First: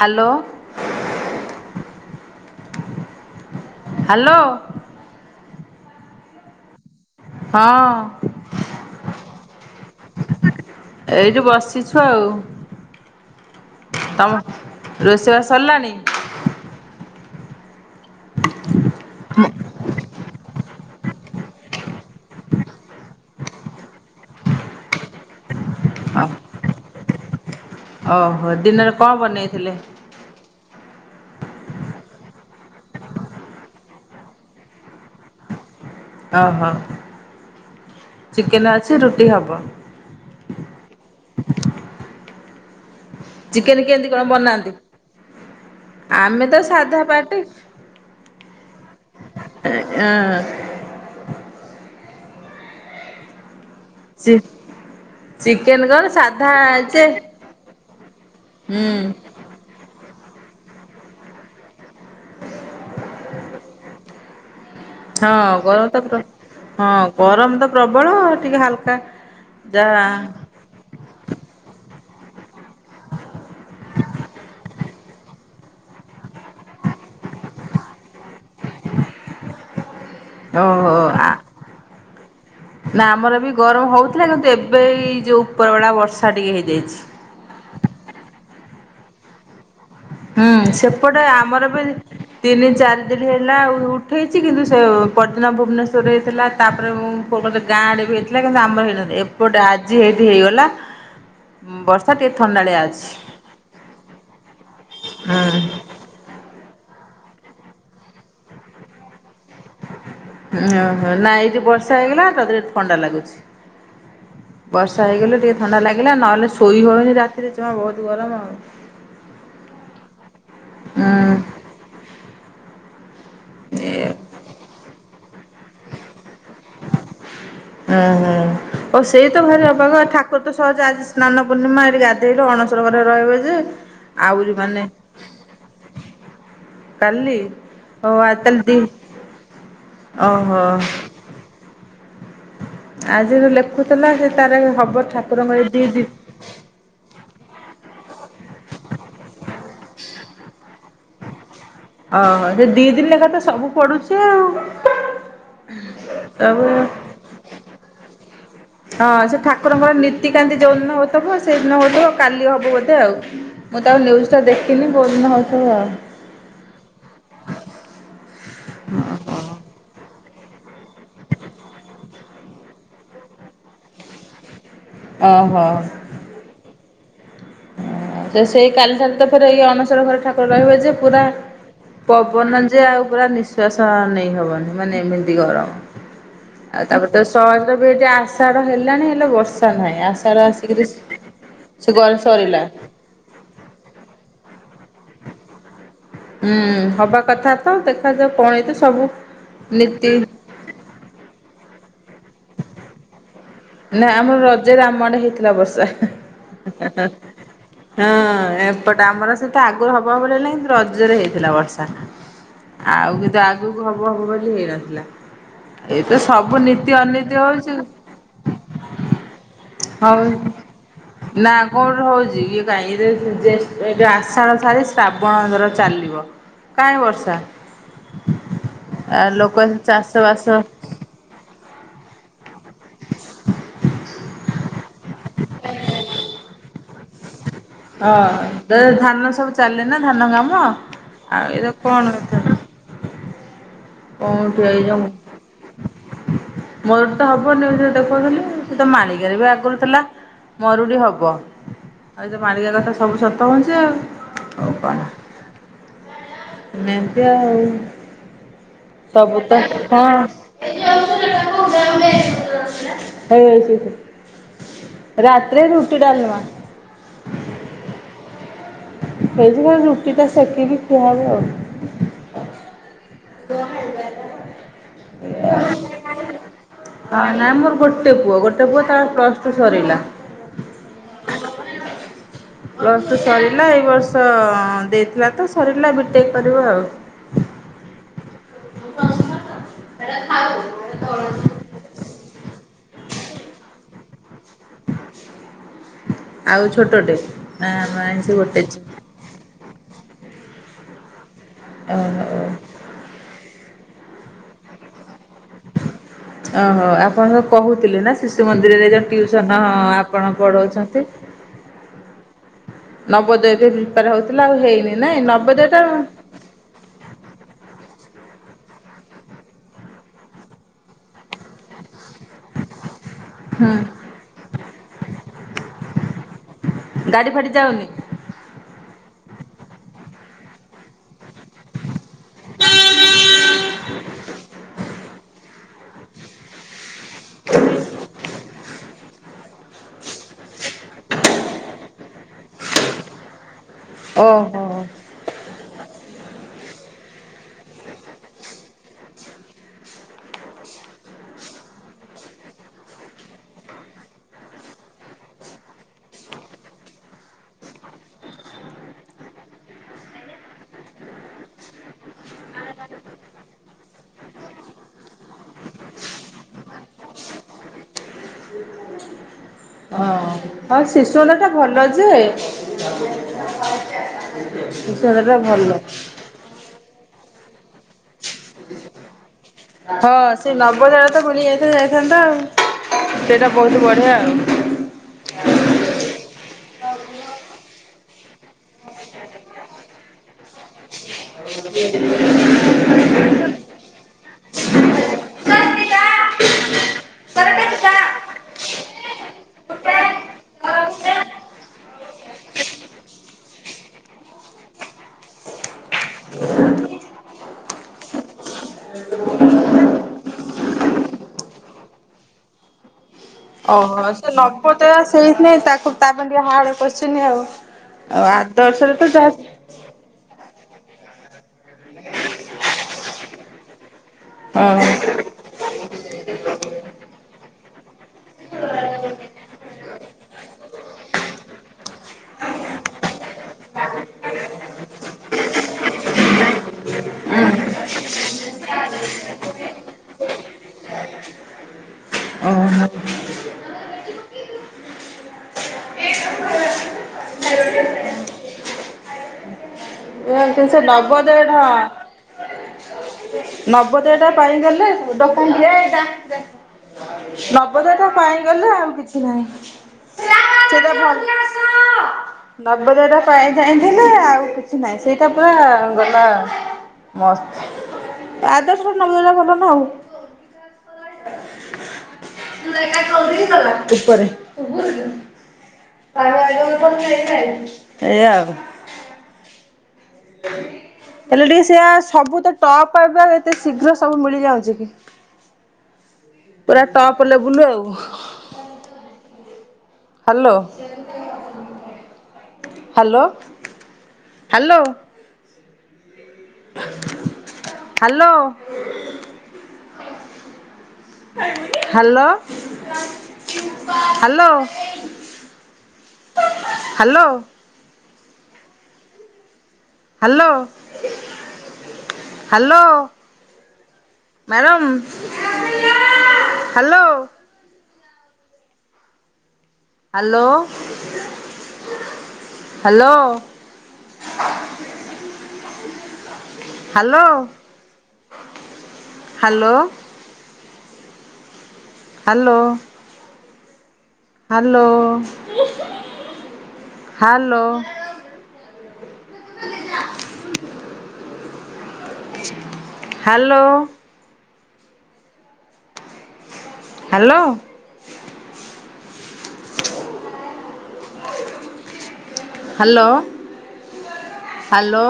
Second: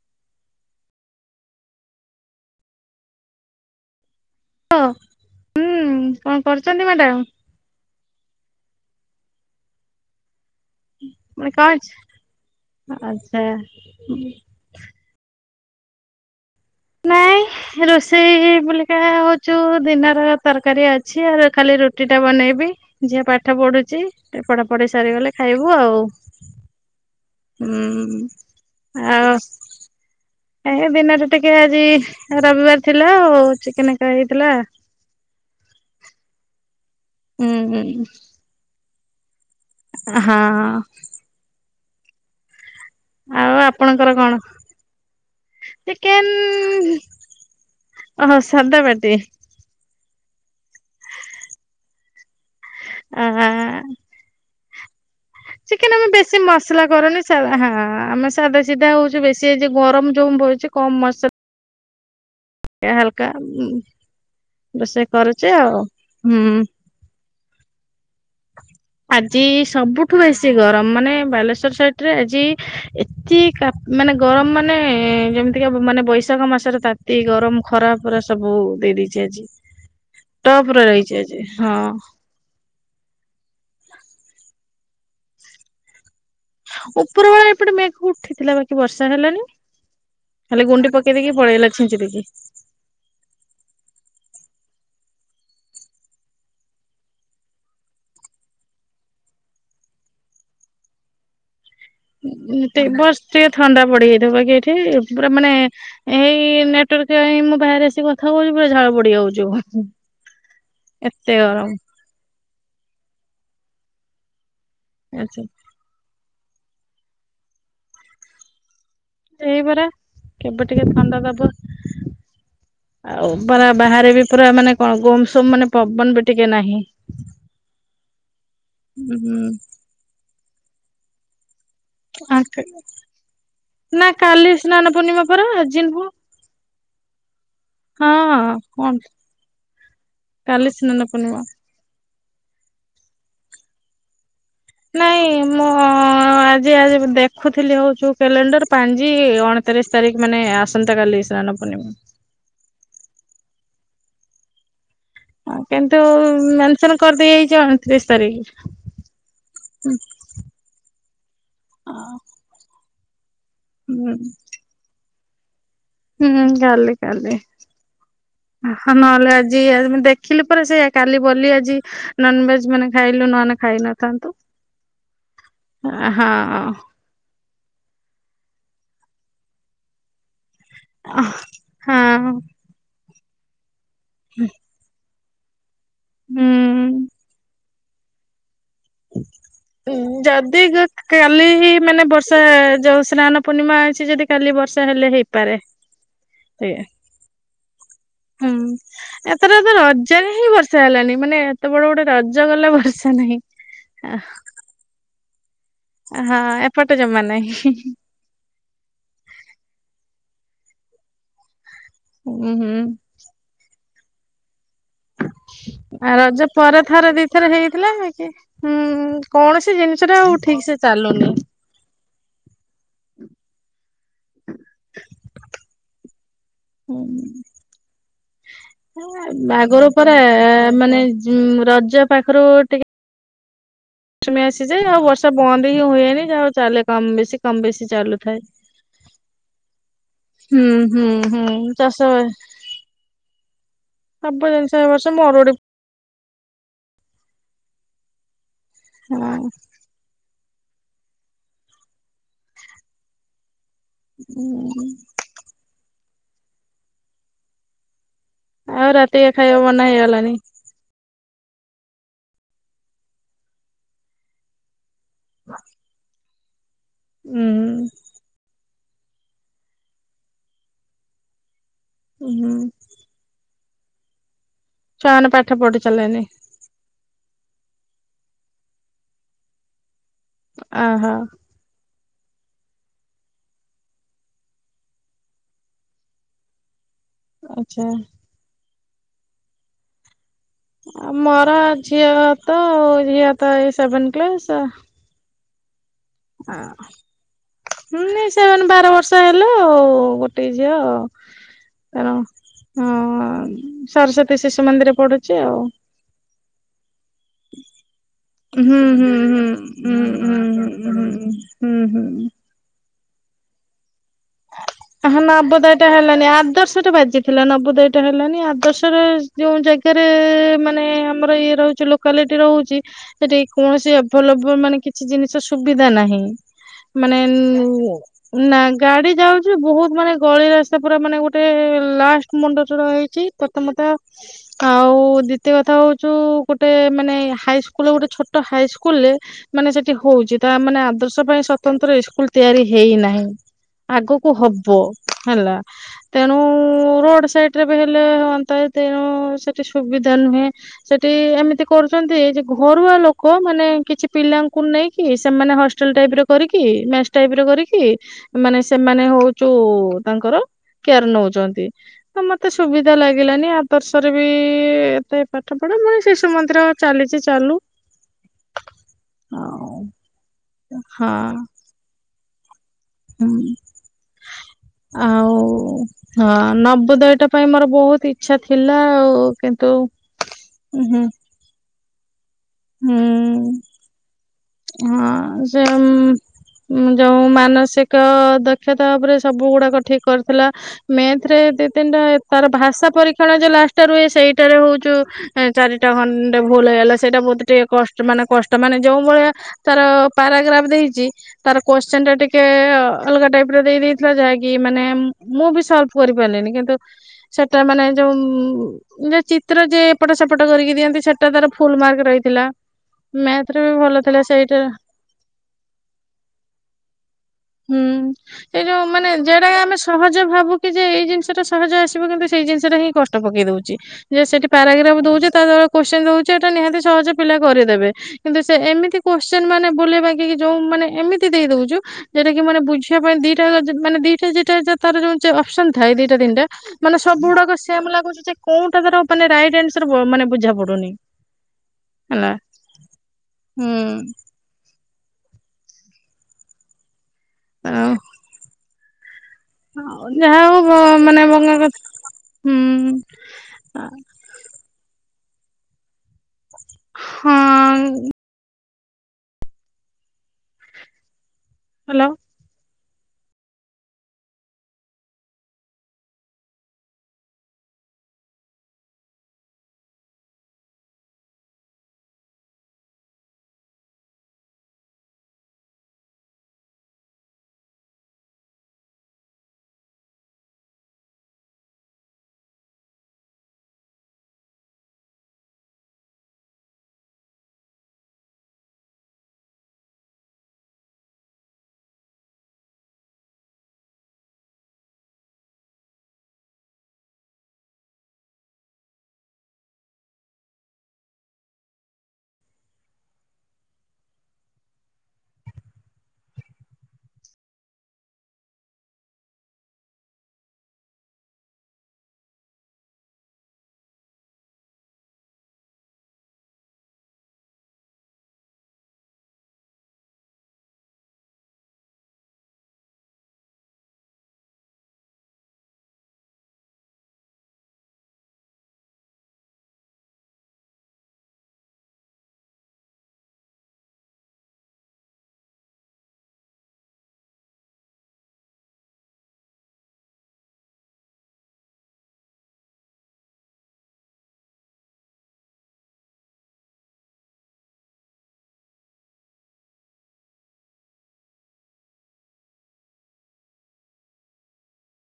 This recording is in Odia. ହ୍ୟାଲୋ। ହ୍ୟାଲୋ। ଲୋ, ହୁଁ, କଣ କରୁଛନ୍ତି ମ୍ୟାଡାମ୍? ହଁ। ଏଇଠି ମାନେ କଣ ବସିଛୁ ଆଉ। ଆଚ୍ଛା। ତମ, ରୋଷେଇବାସ ସରିଲାନି? ନାଇଁ, ରୋଷେଇ ବଲିକା ହଉଛୁ ଦିନର ତରକାରୀ ଅଛି। ଆ ଖାଲି ରୁଟି ଟା ବନେଇବି। ଝିଅ ପାଠ ପଢୁଛି, ଟିଏ ପଢା ପଢି ସାରିଗଲେ ଖାଇବୁ ଆଉ। ହୁଁ, ଓହୋ ଦିନରେ କଣ ଆଉ ବନେଇଥିଲେ ଏ ଦିନ ରେ ଟିକେ ଆଜି ରବିବାର ଥିଲା, ଆଉ ଚିକେନ୍ କା ହେଇଥିଲା। ଅ ହଁ। ଉଁ, ଉଁ। ଚିକେନ୍ ଅଛି, ରୁଟି ହବ। ହଁ। ଆଉ ଚିକେନ୍ କେଁତି କଣ ବନାନ୍ତି? ଆମେ ତ ଚିକେନ୍-ନ୍ ହୁଁ ସାଧା ପାଟି ଓହୋ, ସାଧାପାଟି! ଏ ଅଁ। ଆ-ଆ ଚିକ୍-ଚିକେନ୍ କଣ ସାଧା ଯେ ସା ହଁ, ଆମେ ସାଧା ହୁଁ ସିଧା ହଉଛୁ ବେଶୀ ହେଇଛି ଗରମ ଯୋଉ ବଇଛି କମ୍ ମସ୍ ହଁ ଏ ହାଲ୍କା ରୋଷେଇ କରୁଛି ହଁ ଆଉ। ଗରମ ତ ହୁଁ ହଁ ଗରମ ତ ପ୍ରବଳ। ଟିକେ ହାଲକା ଯାହା ଚି ଗରମ ମାନେ ବାଲେଶ୍ଵର ସାଇଟ୍ ଟେରେ ଆଜି, ଏତି କା ମାନେ ଗରମ ମାନେ ଯେମ ତିକେ ମାନେ ବୈଶାଖ ମାସରେ ତାତି ଗରମ ଖରାପ ପୁରା ସବୁ ଦେଇ ଦେଇଛି ଆଜି। ଟପରେ ଓହୋ, ରହିଛି ଆ ଆଜି ହଁ ନା ଆମର ବି ଗରମ ହଉଥିଲା କିନ୍ତୁ, ଏବେଇ ଯୋଉ ଉପର ବେଳା ବର୍ଷା ଟିକେ ହେଇ ଉପର ବେଳା ଏପଟେ ମେଘ ଉଠିଥିଲା, ବାକି ବର୍ଷା ହେଲାନି। ହୁଁ, ଖାଲି ଗୁଣ୍ଡି ପକେଇ ସେପଟେ ଦେଇକି ଆମର ପଳେଇଲା ବି ଛିଞ୍ଚି ଦେଇକି। ତିନି ଚାରି ଲି ହେଲା ଆ ଉଠେଇଛି କିନ୍ତୁ ସେ ପରଦିନ ଭୁବନେଶ୍ୱରରେ ହେଇଥିଲା। ତାପରେ ମୁଁ ବଉ କହୁଥିଲେ, ଗାଁ ଆଡେ ବି ହେଇଥିଲା କିନ୍ତୁ ଆମର ହେଇନନ୍ତି, ଏପଟେ ଆଜି ହେଇଠି ହେଇଗଲା ବର୍ଷ ତେ ବର୍ଷ ଟିକେ ଥଣ୍ଡା ପଡିଯାଇଥବ ବାକି ଏଇଠି ପୁରା ମାନେ ଏଇ ନେଟୱାର୍କ, ପାଇଁ ମୁଁ ବାହାରେ ଆସିକି କଥା କହୁଛି, ପୁରା ଝାଳ ପଡିଯାଉଛି ମୁଁ। ଓହୋ, ନାଇ ଏଇ ବର୍ଷା ହେଇଗଲା ତା ଦେହରେ ଥଣ୍ଡା ଲାଗୁଛି। ବର୍ଷା ହେଇଗଲେ ଅଛି ଟିକେ ଥଣ୍ଡା ଲାଗିଲା। ନହେଲେ ଶୋଇ ହଉନି ରାତିରେ ଜମା ବହୁତ ଗରମ ଏଇପରା କେବେ ଟିକେ ଥଣ୍ଡା ଦବ? ହୁଁ ଆଉ ପରା ଏ ବାହାରେ ବି ପୁରା ମାନେ କଣ ଗୋମ୍ ସୋମ୍ ମାନେ ପବନ ବି ଟିକେ ନାହିଁ। ଓଁ ହଁ ଓ ସେଇ ତ ଘରେ ଅବାଗା ଠାକୁର ତ ସହଜ ଆଜି ସ୍ନାନ ପୂର୍ଣ୍ଣିମା ଗାଧେଇଲେ ଅଣସର ଘରେ ରହିବ ଯେ, ନା କାଲି ଆହୁରି ମାନେ ସ୍ନାନ ପୂର୍ଣ୍ଣିମା ପରା ଆଜି ନୁହଁ କାଲି! ଓ ହଁ ଆ ତାଲେ ଦି କଣ ଓହୋ। ପୁଣ୍ୟ। ଆଜି ଯୋ ଲେଖୁଥିଲା ସେ ତାର ହବ ଠାକୁରଙ୍କର ଦି ଦିନ ଯେ ଆଜି ମୁ ଦେଖୁଥିଲି ହଉଚୁ କ୍ୟାଲେଣ୍ଡର ପାଞ୍ଜି ଅଣତିରିଶ ତାରିଖ ମାନେ ଆସନ୍ତା କଲି ସ୍ନାନ ପୂର୍ଣ୍ଣିମା। ଓହୋ ସେ ଦି ଦିନ ଲେଖା ତ ସବୁ ପଡୁଛି ଆଉ। ହଁ କିନ୍ତୁ ସବୁ ମେନସନ କରିଦେଇଯାଇଛି ଅଣତିରିଶ ତାରିଖ। ହଁ ସେ ଠାକୁରଙ୍କର ନୀତିକାନ୍ତି ଯୋଉଦିନ ହଉଥିବ ସେଇଦିନ ହଉଥିବ କାଲି ହବ ବୋଧେ ଆଉ। ମୁଁ ତ ଆଉ ନ୍ୟୁଜ୍ଟା ଦେଖିନି ଭହୁଲ ନେଉ [inaudible] ଥବ ଆଉ। ହୁଁ କାଲି କାଲି ନହେଲେ ଆଜି ଯ ଦେଖିଲି ପୁରା ସେଇ କାଲି ବୋଲି ଆଜି ନନଭେଜ ମାନେ ଖାଇଲୁ ନୂହେନେ ଖାଇ ନଥାନ୍ତୁ। ଆଉ ଓହୋ। ହଁ ସେ ସେଇ କାଲି ଠାରୁ ତ ଫେରେ ଏଇ ଅନସର ଘରେ ଠାକୁର ରହିବେ ଯେ ପୁରା ହଁ ପବନ ଯେ ଆଉ ପୁରା ନିଃଶ୍ଵାସ ନେଇ ହବନି ମାନେ ଏମିତି ଗରମ। ଆଉ ହୁଁ ତାପରେ ତ ସହଜ ବି ହେଠି ଆସ ଆଷାଢ ହେଲାଣି ହେଲେ ବର୍ଷା ନାହିଁ ଆଷାଢ ଆସିକରି ସେ ଯୋଉ ସ୍ନାନ ପୂର୍ଣ୍ଣିମା ଅଛି ଯଦି କାଲି ବର୍ଷା ହେଲେ ହେଇପାରେ। ହୁଁ ସେଇଆ ହବା କଥା ତ ଦେଖାଯାଉ ହୁଁ କଣ ଏତ ସବୁ ଏଥର ତ ନୀତି ରଜରେ ହିଁ ବର୍ଷା ହେଲାନି ମାନେ ଏତେ ବଡ ଗୋଟେ ରଜ ଗଲା ବର୍ଷା ନାହିଁ। ଆମାଆଡେ ହେଇଥିଲା ବର୍ଷା। ହଁ ଏପଟେ ଜମା ନାହିଁ। ହଁ ଏପଟେ ଆମର ସେତ ଆଗରୁ ହବହବ ଭଳି ହେନ୍ତି ରଜରେ ହେଇଥିଲା ବର୍ଷା। ଉୁଁ ହୁଁ ଆଉ କିନ୍ତୁ ଆଗ ରଜକୁ ହବ ହବ ବୋଲି ହେଇନଥିଲା। ଏଇ ଆ ତ ରଜ ସବୁ ପରେ ନୀତି ଥରେ ଦି ଅନୀତି ଏଥର ହଉଛି ହେଇଥିଲା କି ହୁଁ କୌଣସି ଜିନିଷଟା ଆଉ ଠିକ ସେ ଚାଲୁନି। କଣ ହଉଛି ଇଏ କାଇଁ ଜେ ଜେ ଏବେ ଆଷାଢ ସାରି ଶ୍ରାବଣ ଦର ଚାଲିବ କାଇଁ ବର୍ଷା? ଆ ଲୋକ ଏମତି ଚାଷବାସ ରଜପାଖରୁ ଟିକେ ମୌସୁମୀ ଆସିଯାଏ ଆଉ ବର୍ଷା ବନ୍ଦ ହିଁ ହୁଏନି ଯାହାହଉ ଚାଲେ କମ ବେଶୀ କମ ବେଶୀ। ଚାଲୁଥାଏ। ଅ ଧାନ ସବୁ ଚାଲେ ନା ଧାନ କାମ ହୁଁ ହୁଁ ହୁଁ ଆଉ ଏଇଟା କଣ ଚାଷ କଥା ତାପରେ କୋଉଠି ସେ ଏଇ ଯୋଉ ବର୍ଷ ମରୁଡି ମରୁଡି ତ ହବ ନିୟୁଜରେ ଦେଖୁଥିଲି ସେ ତ ମାଳିକାରେ ବି ହଁ ଆଗରୁ ଥିଲା। ମରୁଡ଼ି ହେବ ଆ ତ ମାଳିକା କଥା ସବୁ ସତ ହଉଛି ଆଉ। ହୁଁ ହୁଁ। ଏମତି ଆଉ ଆଉ ରାତିକ ସବୁ ତ ଖାଇବା ବନା ହଁ ହେଇଗଲାଣି? [inaudible] ରାତିରେ ରୁଟି, ଡାଲମା। ହୁଁ। ସେଇଥିପାଇଁ ରୁଟିଟା ସେକିବି ଖିଆହୁଏ ଆଉ। ଉଁ ହୁଁ [inaudible] ଛୁଆମାନେ ପାଠ ପଢି ସାରିଲେଣି। ହ ନାଇଁ ମୋର ଗୋଟେ ପୁଅ ଗୋଟେ ପୁଅ ତାର ପ୍ଲସଟୁ ସରିଲା। ଅ ହୋ। ବର୍ଷ ସରିଲା ଏଇ ବର୍ଷ ଦେଇଥିଲା ତ ସରିଲା ବି ଟେକ୍ କରିବ ଆଉ। ଆଚ୍ଛା [inaudible] ଆଉ ମୋର ଝିଅ ତ ଝିଅ ତ ଏଇ ସେଭେନ କ୍ଲାସ। ଆଉ ଛୋଟଟେ ନା ନି ସେ ଗୋଟେ ସେମାନେ ବାର ଝିଅ ବର୍ଷ ହେଲା ଆଉ ଗୋଟେ ଝିଅ କଣ। ଓହୋ। ହଁ ହଁ ସରସ୍ଵତୀ ଶିଶୁ ମନ୍ଦିରରେ ପଡୁଛି ଆଉ। ଓହୋ ଆପଣ କହୁଥିଲେ ନା ସି ଶିଶୁ ହୁଁ ମନ୍ଦିରରେ ଯୋ ହୁଁ ହୁଁ ଟିଉସନ ହୁଁ ଆପଣ ହୁଁ ହୁଁ ପଢଉଛନ୍ତି? ହୁଁ। ହୁଁ ହୁଁ। ନବୋଦୟ ପାଇଁ ପ୍ରିପାର ହଉଥିଲା ଆଉ ହେଇନି ନାଇଁ ନବୋଦୟ ଟା ମାନେ ଆଦର୍ଶ ବାଜିଥିଲା ନବୋଦୟଟା ହେଲାନି। ଆଦର୍ଶରେ ଯୋଉ ଜାଗାରେ ମାନେ ଆମର ଇଏ ରହିଥିଲୁ କାଲିଟି ରହୁଛି ସେଠି କୌଣସି ଏଭଲେଭଲ ମାନେ କିଛି ଜିନିଷ ସୁବିଧା ନାହିଁ। ମାନେ ଗାଡି ଫାଡି ଉ ଯାଉନି। ନା ଗାଡି ଯାଉଚି ବହୁତ ମାନେ ଗଳି ରା ପୁରା ମାନେ ଗୋଟେ ଲାଷ୍ଟ ମୁଣ୍ଡ [unintelligible] ହେଇଛି ପ୍ରଥମତ ଆଉ ଦ୍ୱିତୀୟ କଥା ହଉଛୁ ଗୋଟେ ମାନେ ହାଇସ୍କୁଲରେ ଗୋଟେ ଛୋଟ ହାଇସ୍କୁଲରେ ମାନେ ସେଠି ହଉଛି ତା ମାନେ ଆଦର୍ଶ ପାଇଁ ସ୍ଵତନ୍ତ୍ର ସ୍କୁଲ ତିଆରି ହେଇନାହିଁ। ଆଗକୁ ଓହୋ ହବ ହେଲା। ତେଣୁ ରୋଡ ସାଇଡରେ ବି ହେଲେ ହୁଅନ୍ତା ତେଣୁ ସେଠି ସୁବିଧା ନୁହେଁ। ସେଠି ଏମିତି କରୁଛନ୍ତି ଯେ ଘରୁଆ ଲୋକ ମାନେ କିଛି ପିଲାଙ୍କୁ ନେଇ କି ସେମାନେ ହଷ୍ଟେଲ ଟାଇପର କରିକି ମେସ ଟାଇପର କରିକି। ମାନେ ସେମାନେ ହଉଚୁ ତାଙ୍କର କେୟାର ନଉଛନ୍ତି। ତ ମତେ ସୁବିଧା ଲାଗିଲାନି ଆଦର୍ଶରେ ବି ଏତେ ପାଠ ପଢା ମାନେ ଶିଶୁ ମନ୍ଦିର ଚାଲିଚି ଚାଲୁ। ଆଉ ହଁ ହଁ ଶିଶୁମନ୍ଦିର ଟା ଭଲ ଯେ ହୁଁ। ଆଉ ସେଟଟା ଭଲ। ହଁ ନବୋଦୟଟା ପାଇଁ ମୋର ବହୁତ ଇଚ୍ଛା ଥିଲା ଆଉ କିନ୍ ହଁ ସେ ନବୋଦୟଟା ମିଲିଯାଇଥିଲେ ଯାଇଥାନ୍ତା ଆଉ ହୁଁ ସେଇଟା ବହୁତ ବଢିଆ ଆଉ। ହଁ ସେ ଯୋଉ ମାନସିକ ଦକ୍ଷତା ଭାବରେ ସବୁ ଗୁଡାକ ଠିକ କରିଥିଲା। ମ୍ୟାଥରେ ଦୁଇ ତିନିଟା ତାର ଭାଷା ପରୀକ୍ଷଣ ଯେଉ ଲାଷ୍ଟଟା ରୁହେ ସେଇଟାରେ ହେଉଛୁ ଚାରିଟା ଖଣ୍ଡେ ଭୁଲ ହେଇଗଲା ସେଇଟା ବହୁତ ଟିକେ କଷ୍ଟ ମାନେ କଷ୍ଟ ମାନେ ଯୋଉ ଭଳିଆ ତାର ପାରାଗ୍ରାଫ ଦେଇଛି। ତାର କୋଶ୍ଚନଟା ଟିକେ ଅଲଗା ଟାଇପ ର ଦେଇ ଦେଇେଇଥିଲା ଯାହାକି ମାନେ ମୁଁ ବି ସ କରିପାରିଲେଣିି କିନ୍ତୁ ସେଟା ମାନେ ଯୋଉ ନେଚିତ୍ର ଯେ ଏପଟ ସେପଟ କରିକି ଦିଅନ୍ତି ସେଟା ତାର ଫୁଲ ମାର୍କ ରହିଥିଲା ମ୍ୟାର୍ଥ ରେ। ଓହୋ ସେ ନବ ତ ସେଇଥି ନାଇଁ ତାକୁ ତାପ ଟିକେ ହାଡ [unintelligible] ଆଉ। ହୁଁ ଆଉ ଏଇ ଯୋଉ ଆଦର୍ଶରେ ମାନେ ତ ଯାହା ଯେଟା ଆମେ ସହଜ ଭାବୁ କି ଯେ ଏଇ ଜିନିଷ ଟା ସହଜ ଆସିବ କିନ୍ତୁ ସେଇ ଜିନିଷଟା ହିଁ କଷ୍ଟ ପକେଇ ଦଉଛି। ଯେ ସେଠି ପାରାଗ୍ରା୍ ହଁ ଦଉଛି ତାଳରେ କୋଶ୍ଚି ଦଉଛି ଏଇଟା ନିହାତି ସହଜେ ପିଲା କରିଦେବେ କିନ୍ତୁ ସେ ଏମିତି କୋଶ୍ଚନି ମାନେ ବୁଲେଇ ବାଙ୍କୀକି ଯୋଉ ମାନେ ଏମିତି ଦେଇ ଦଉଚୁ ଯେଉଟା କି ମାନେ ବୁଝିବା ପାଇଁ ଦିଟା ମାନେ ଦିଟା ଯେଟା ତାର ଯ ଅପସ ଥାଏ ଦିଟା ତିନିଟା ମାନେ ସବୁ ଗୁଡାକ ସେମ ଲାଗୁଚି ଯେ କୋଉଟା ତାର ମାନେ ରଟ ଆସର ମାନେ ବୁଝା ପଡୁନି। ନା ଓହୋ। ହୁଁ। ଆଉ ହଁ ଯାହା [unintelligible] ହଁ ହଉ ବ- ମାନେ ନବଦୟ ବଙ୍କା କଥା। ହୁଁ [unintelligible] ନବଦୟ ଟା ପାଇଗଲେ ହଁ ନାହିଁ ସେଇଟା ଭଲ ହ୍ୟାଲୋ। ନବଦଟା ପାଇଁ ଯାଇଥିଲେ ଆଉ କିଛି ନାହିଁ। ସେଇଟା ପୁରା ଗଲା ମସ୍ତ ଆଦଶ ନବୋ କଲ ନା ଆଉ [unintelligible] ଉପରେ। [unintelligible] [inaudible] ହେଲେ ଟିକେ ସେଆ ସବୁ ତ ଟପ୍ବେ ଏତେ ଶୀଘ୍ର ସବୁ ମିଳିଯାଉଛି କି? ପୁରା ଟପ୍ ଲେବୁଲୁ ଆଉ। Hello hello hello. Hello. Hello. Hello. Hello. Hello. Hello. Madam [unintelligible] hello hello. Hello. Hello. Hello. Hello. Hello. Hello. Hello. Hello. Hello. Hello.